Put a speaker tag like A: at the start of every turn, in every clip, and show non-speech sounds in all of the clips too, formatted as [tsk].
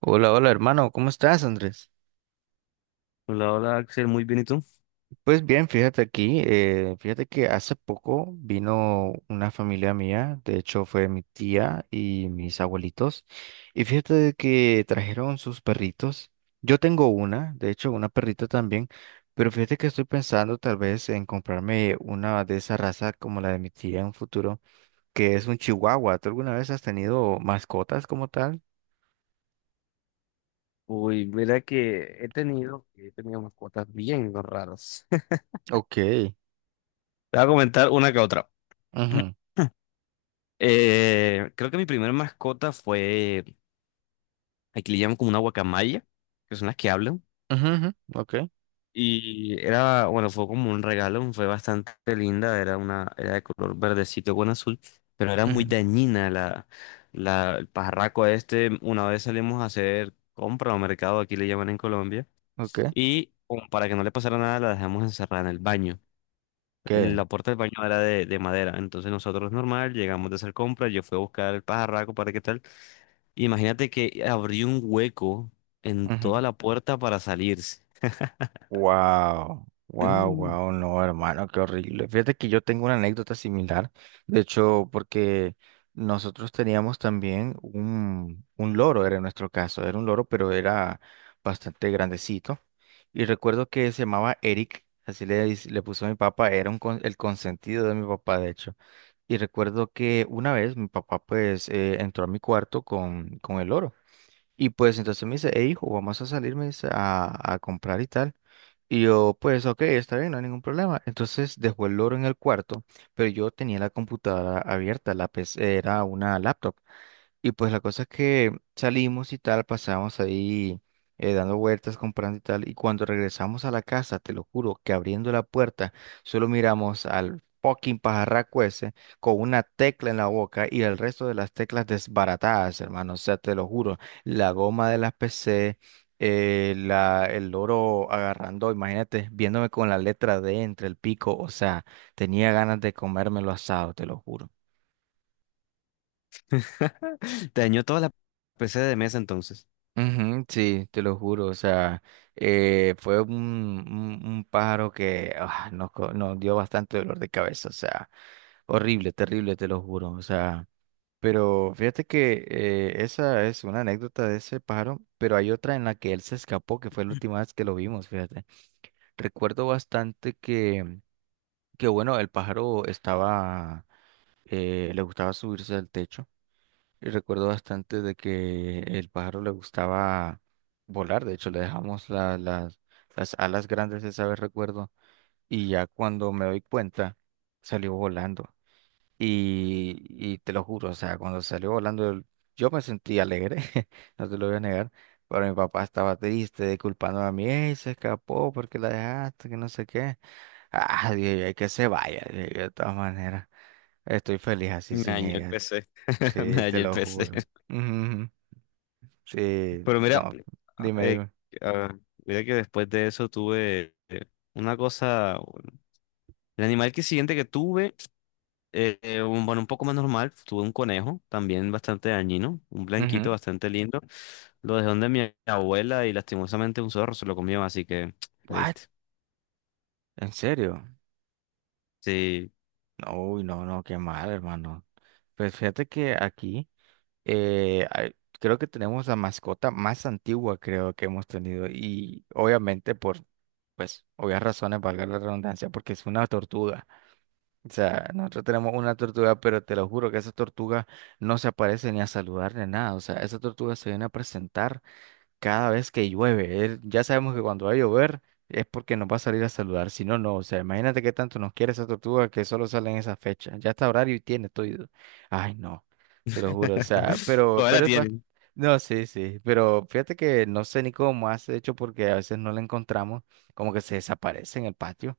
A: Hola, hola hermano, ¿cómo estás, Andrés?
B: Hola, hola Axel, muy bien, ¿y tú?
A: Pues bien, fíjate aquí, fíjate que hace poco vino una familia mía, de hecho fue mi tía y mis abuelitos, y fíjate de que trajeron sus perritos. Yo tengo de hecho una perrita también, pero fíjate que estoy pensando tal vez en comprarme una de esa raza como la de mi tía en un futuro, que es un chihuahua. ¿Tú alguna vez has tenido mascotas como tal?
B: Uy, mira que he tenido mascotas bien raras. [laughs] Te
A: Ok.
B: voy a comentar una que otra.
A: Ujú,
B: [clears throat] Creo que mi primera mascota fue, aquí le llaman como una guacamaya, que son las que hablan.
A: ujú, ujú. Ok.
B: Y era, bueno, fue como un regalo, fue bastante linda, era de color verdecito con azul, pero era muy
A: Ujú.
B: dañina el pajarraco este. Una vez salimos a hacer compra o mercado, aquí le llaman en Colombia.
A: Ok.
B: Y como para que no le pasara nada, la dejamos encerrada en el baño. La
A: Ok.
B: puerta del baño era de madera, entonces nosotros normal, llegamos de hacer compras, yo fui a buscar el pajarraco para qué tal. Imagínate que abrió un hueco en toda la puerta para salirse. [clears throat]
A: Wow, wow,
B: Mm.
A: wow, no, hermano, qué horrible. Fíjate que yo tengo una anécdota similar, de hecho, porque nosotros teníamos también un loro, era en nuestro caso, era un loro, pero era bastante grandecito. Y recuerdo que se llamaba Eric, así le, le puso a mi papá, era un el consentido de mi papá, de hecho. Y recuerdo que una vez mi papá pues entró a mi cuarto con el loro. Y pues entonces me dice, hey hijo, vamos a salir, me dice, a comprar y tal. Y yo, pues, ok, está bien, no hay ningún problema. Entonces dejó el loro en el cuarto, pero yo tenía la computadora abierta, la PC, era una laptop. Y pues la cosa es que salimos y tal, pasamos ahí dando vueltas, comprando y tal. Y cuando regresamos a la casa, te lo juro, que abriendo la puerta, solo miramos al fucking pajarraco ese con una tecla en la boca y el resto de las teclas desbaratadas, hermano. O sea, te lo juro, la goma de las PC, el loro agarrando, imagínate, viéndome con la letra D entre el pico. O sea, tenía ganas de comérmelo asado, te lo juro.
B: [laughs] Dañó toda la PC de mesa entonces.
A: Ujú, sí, te lo juro, o sea, fue un pájaro que nos dio bastante dolor de cabeza, o sea, horrible, terrible, te lo juro, o sea, pero fíjate que esa es una anécdota de ese pájaro, pero hay otra en la que él se escapó, que fue la última vez que lo vimos, fíjate. Recuerdo bastante que bueno, el pájaro estaba, le gustaba subirse al techo. Y recuerdo bastante de que el pájaro le gustaba volar, de hecho le dejamos las alas grandes esa vez, recuerdo, y ya cuando me doy cuenta, salió volando. Y te lo juro, o sea, cuando salió volando, yo me sentí alegre, [laughs] no te lo voy a negar, pero mi papá estaba triste, culpando a mí, "Ey, se escapó porque la dejaste, que no sé qué. Ah, dije, yo, "Ay, que se vaya, dije yo, de todas maneras, estoy feliz así
B: Me
A: sin
B: dañó el
A: ella,
B: PC. [laughs] Me
A: sí, te
B: dañó el
A: lo
B: PC.
A: juro.
B: [laughs]
A: Ujú. Sí,
B: Pero mira,
A: no, dime,
B: eh,
A: dime.
B: ah, mira que después de eso tuve una cosa. El animal que siguiente que tuve. Bueno, un poco más normal, tuve un conejo también bastante dañino, un blanquito
A: Ujú.
B: bastante lindo. Lo dejé donde mi abuela y lastimosamente un zorro se lo comió, así que [tsk]
A: ¿What?
B: triste.
A: ¿En serio?
B: Sí.
A: No, uy, no, no, qué mal, hermano. Pues fíjate que aquí eh, hay- creo que tenemos la mascota más antigua, creo que hemos tenido. Y obviamente por, pues, obvias razones, valga la redundancia, porque es una tortuga. O sea, nosotros tenemos una tortuga, pero te lo juro que esa tortuga no se aparece ni a saludar ni nada. O sea, esa tortuga se viene a presentar cada vez que llueve. Ya sabemos que cuando va a llover es porque nos va a salir a saludar. Si no, no. O sea, imagínate qué tanto nos quiere esa tortuga que solo sale en esa fecha. Ya está horario y tiene todo. Ay, no. Te lo juro. O sea,
B: [laughs]
A: pero,
B: Todavía la
A: pero es
B: tienen.
A: no, sí, sí. Pero fíjate que no sé ni cómo hace, de hecho porque a veces no la encontramos. Como que se desaparece en el patio.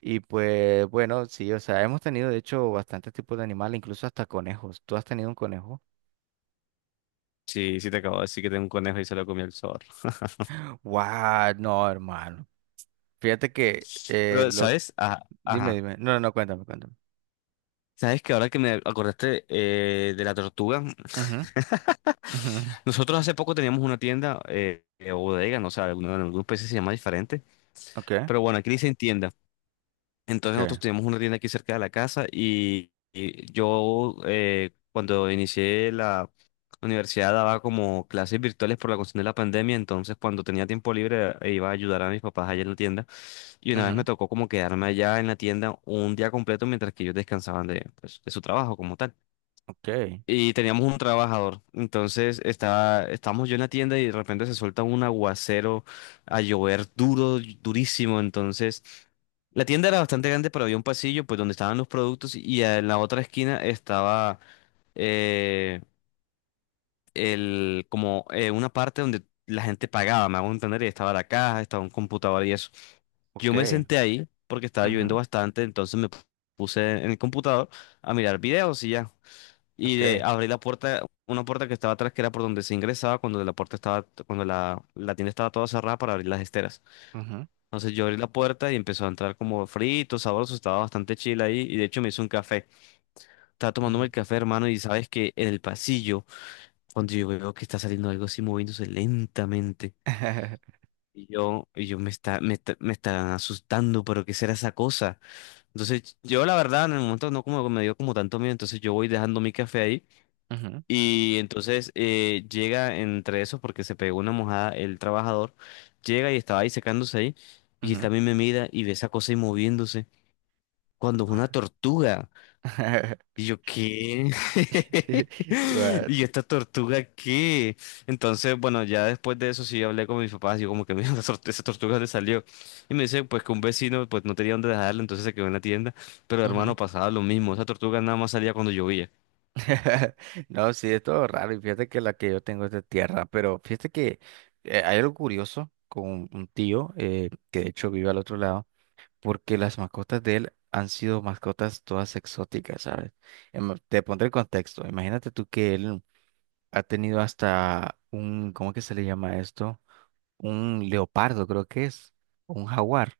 A: Y pues, bueno, sí, o sea, hemos tenido de hecho bastantes tipos de animales, incluso hasta conejos. ¿Tú has tenido un conejo?
B: Sí, sí te acabo de decir que tengo un conejo y se lo comió el zorro. [laughs]
A: Guau. No, hermano. Fíjate que
B: Pero,
A: lo
B: ¿sabes? Ajá,
A: Dime,
B: ajá.
A: dime. No, no, no, cuéntame, cuéntame.
B: ¿Sabes que ahora que me acordaste de la tortuga?
A: Ujú,
B: [laughs]
A: ujú.
B: Nosotros hace poco teníamos una tienda, bodega, no sé, en algunos países se llama diferente.
A: Ok,
B: Pero bueno, aquí le dicen tienda. Entonces
A: ok,
B: nosotros teníamos una tienda aquí cerca de la casa, y yo cuando inicié la universidad daba como clases virtuales por la cuestión de la pandemia, entonces cuando tenía tiempo libre iba a ayudar a mis papás allá en la tienda, y una vez me
A: ujú,
B: tocó como quedarme allá en la tienda un día completo mientras que ellos descansaban de, pues, de su trabajo como tal,
A: ok,
B: y teníamos un trabajador. Estábamos yo en la tienda y de repente se suelta un aguacero a llover duro, durísimo. Entonces la tienda era bastante grande, pero había un pasillo pues donde estaban los productos, y en la otra esquina estaba eh, el, como una parte donde la gente pagaba, me hago entender, y estaba la caja, estaba un computador y eso. Yo
A: ok,
B: me senté ahí porque estaba lloviendo
A: ujú,
B: bastante, entonces me puse en el computador a mirar videos y ya, y
A: ok,
B: de abrir la puerta, una puerta que estaba atrás, que era por donde se ingresaba cuando la puerta estaba, cuando la tienda estaba toda cerrada para abrir las esteras.
A: ujú,
B: Entonces yo abrí la puerta y empezó a entrar como frito, sabroso, estaba bastante chila ahí, y de hecho me hizo un café. Estaba tomándome el
A: ujú,
B: café, hermano, y sabes que en el pasillo, cuando yo veo que está saliendo algo así moviéndose lentamente. Y yo me está asustando, pero ¿qué será esa cosa? Entonces, yo la verdad, en el momento no como me dio como tanto miedo, entonces yo voy dejando mi café ahí.
A: [laughs] ujú,
B: Y entonces llega entre esos, porque se pegó una mojada el trabajador, llega y estaba ahí secándose ahí, y él
A: ujú.
B: también me mira y ve esa cosa ahí moviéndose, cuando es una
A: Guau.
B: tortuga. Y yo, ¿qué?
A: [laughs]
B: [laughs]
A: Guau.
B: ¿Y yo, esta tortuga qué? Entonces, bueno, ya después de eso sí hablé con mis papás, yo como que mira, esa tortuga le salió. Y me dice, pues que un vecino pues no tenía dónde dejarla, entonces se quedó en la tienda, pero
A: Ujú.
B: hermano, pasaba lo mismo, esa tortuga nada más salía cuando llovía.
A: [laughs] No, sí, es todo raro. Y fíjate que la que yo tengo es de tierra, pero fíjate que hay algo curioso con un tío que de hecho vive al otro lado, porque las mascotas de él han sido mascotas todas exóticas, ¿sabes? Te pondré el contexto. Imagínate tú que él ha tenido hasta un, ¿cómo que se le llama esto? Un leopardo, creo que es, o un jaguar.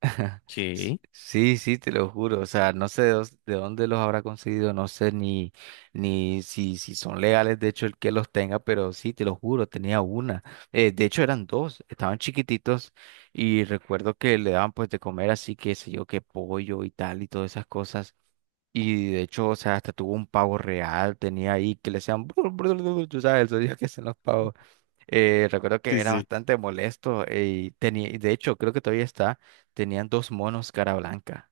A: [laughs]
B: ¿Qué?
A: Sí, sí, te lo juro. O sea, no sé de dónde los habrá conseguido, no sé ni, si son legales, de hecho, el que los tenga, pero sí, te lo juro, tenía una. De hecho, eran dos, estaban chiquititos y recuerdo que le daban pues de comer así, qué sé yo, que pollo y tal y todas esas cosas. Y de hecho, o sea, hasta tuvo un pavo real, tenía ahí que le hacían, brr, brr, brr, tú sabes, el sonido que hacen los pavos. Recuerdo que
B: Sí,
A: era
B: sí.
A: bastante molesto y tenía, y de hecho, creo que todavía está, tenían dos monos cara blanca.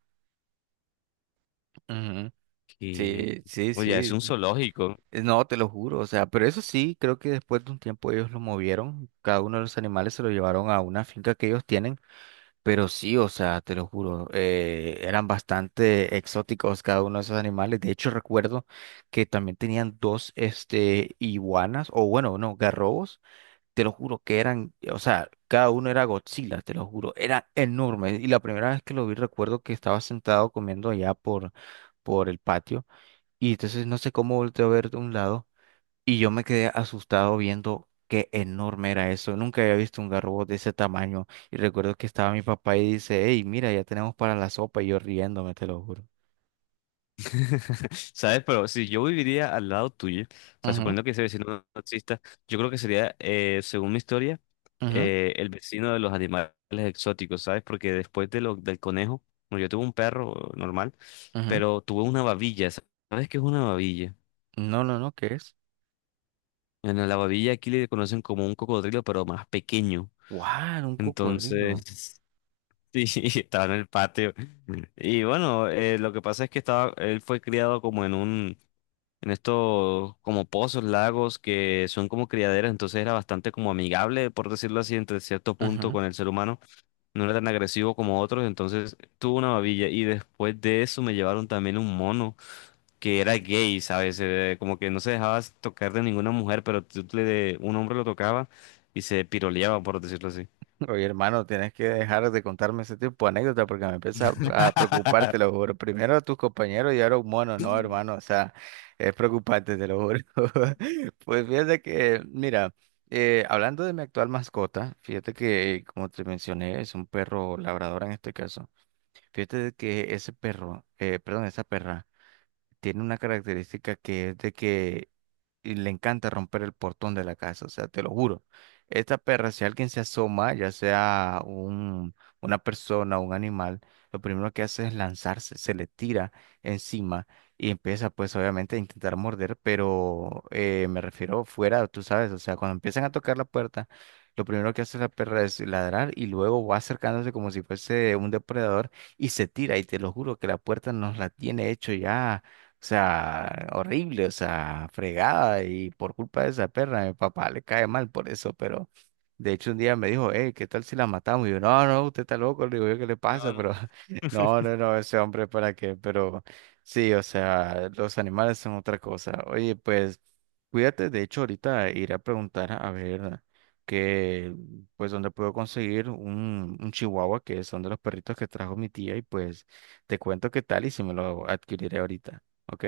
A: Ujú.
B: Y,
A: Sí, sí,
B: oye, es un
A: sí.
B: zoológico,
A: No, te lo juro, o sea, pero eso sí, creo que después de un tiempo ellos lo movieron, cada uno de los animales se lo llevaron a una finca que ellos tienen. Pero sí, o sea, te lo juro, eran bastante exóticos cada uno de esos animales. De hecho, recuerdo que también tenían dos, este, iguanas, o bueno, no, garrobos. Te lo juro que eran, o sea, cada uno era Godzilla, te lo juro, era enorme. Y la primera vez que lo vi, recuerdo que estaba sentado comiendo allá por el patio. Y entonces no sé cómo volteé a ver de un lado. Y yo me quedé asustado viendo qué enorme era eso. Nunca había visto un garrobo de ese tamaño. Y recuerdo que estaba mi papá y dice, hey, mira, ya tenemos para la sopa. Y yo riéndome, te lo juro.
B: [laughs] ¿sabes? Pero si yo viviría al lado tuyo, o sea,
A: Ujú,
B: suponiendo que ese vecino no exista, yo creo que sería, según mi historia,
A: ujú,
B: el vecino de los animales exóticos, ¿sabes? Porque después de lo, del conejo, bueno, yo tuve un perro normal,
A: ujú.
B: pero tuve una babilla, ¿sabes qué es una babilla?
A: No, no, no, ¿qué es?
B: Bueno, la babilla aquí le conocen como un cocodrilo, pero más pequeño.
A: ¡Wow! Un cocodrilo.
B: Entonces, [laughs] sí, [laughs] estaba en el patio. Y bueno, lo que pasa es que estaba, él fue criado como en en estos como pozos, lagos, que son como criaderas, entonces era bastante como amigable, por decirlo así, entre cierto punto con el ser humano. No era tan agresivo como otros, entonces tuvo una babilla. Y después de eso me llevaron también un mono que era gay, ¿sabes? Como que no se dejaba tocar de ninguna mujer, pero un hombre lo tocaba y se piroleaba, por decirlo así.
A: Oye, hermano, tienes que dejar de contarme ese tipo de anécdota porque me empieza a preocupar, te lo
B: [laughs]
A: juro. Primero a tus compañeros y ahora a un mono, no, hermano, o sea, es preocupante, te lo juro. [laughs] Pues fíjate que, mira, hablando de mi actual mascota, fíjate que, como te mencioné, es un perro labrador en este caso. Fíjate de que ese perro, perdón, esa perra, tiene una característica que es de que y le encanta romper el portón de la casa, o sea, te lo juro. Esta perra, si alguien se asoma, ya sea una persona o un animal, lo primero que hace es lanzarse, se le tira encima y empieza pues obviamente a intentar morder, pero me refiero fuera, tú sabes, o sea, cuando empiezan a tocar la puerta, lo primero que hace la perra es ladrar y luego va acercándose como si fuese un depredador y se tira y te lo juro que la puerta nos la tiene hecho ya o sea, horrible, o sea, fregada y por culpa de esa perra, mi papá le cae mal por eso, pero de hecho un día me dijo, hey, ¿qué tal si la matamos? Y yo, no, no, usted está loco, le digo yo, ¿qué le pasa?
B: No,
A: Pero [laughs] no, no, no, ese hombre, ¿para qué? Pero sí, o sea, los animales son otra cosa. Oye, pues cuídate, de hecho ahorita iré a preguntar a ver que, pues, dónde puedo conseguir un chihuahua, que son de los perritos que trajo mi tía, y pues te cuento qué tal y si me lo adquiriré ahorita. Ok,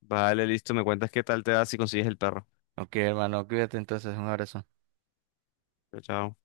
B: vale, listo. Me cuentas qué tal te da si consigues el perro.
A: ok, hermano, cuídate entonces, un abrazo.
B: Chao, chao.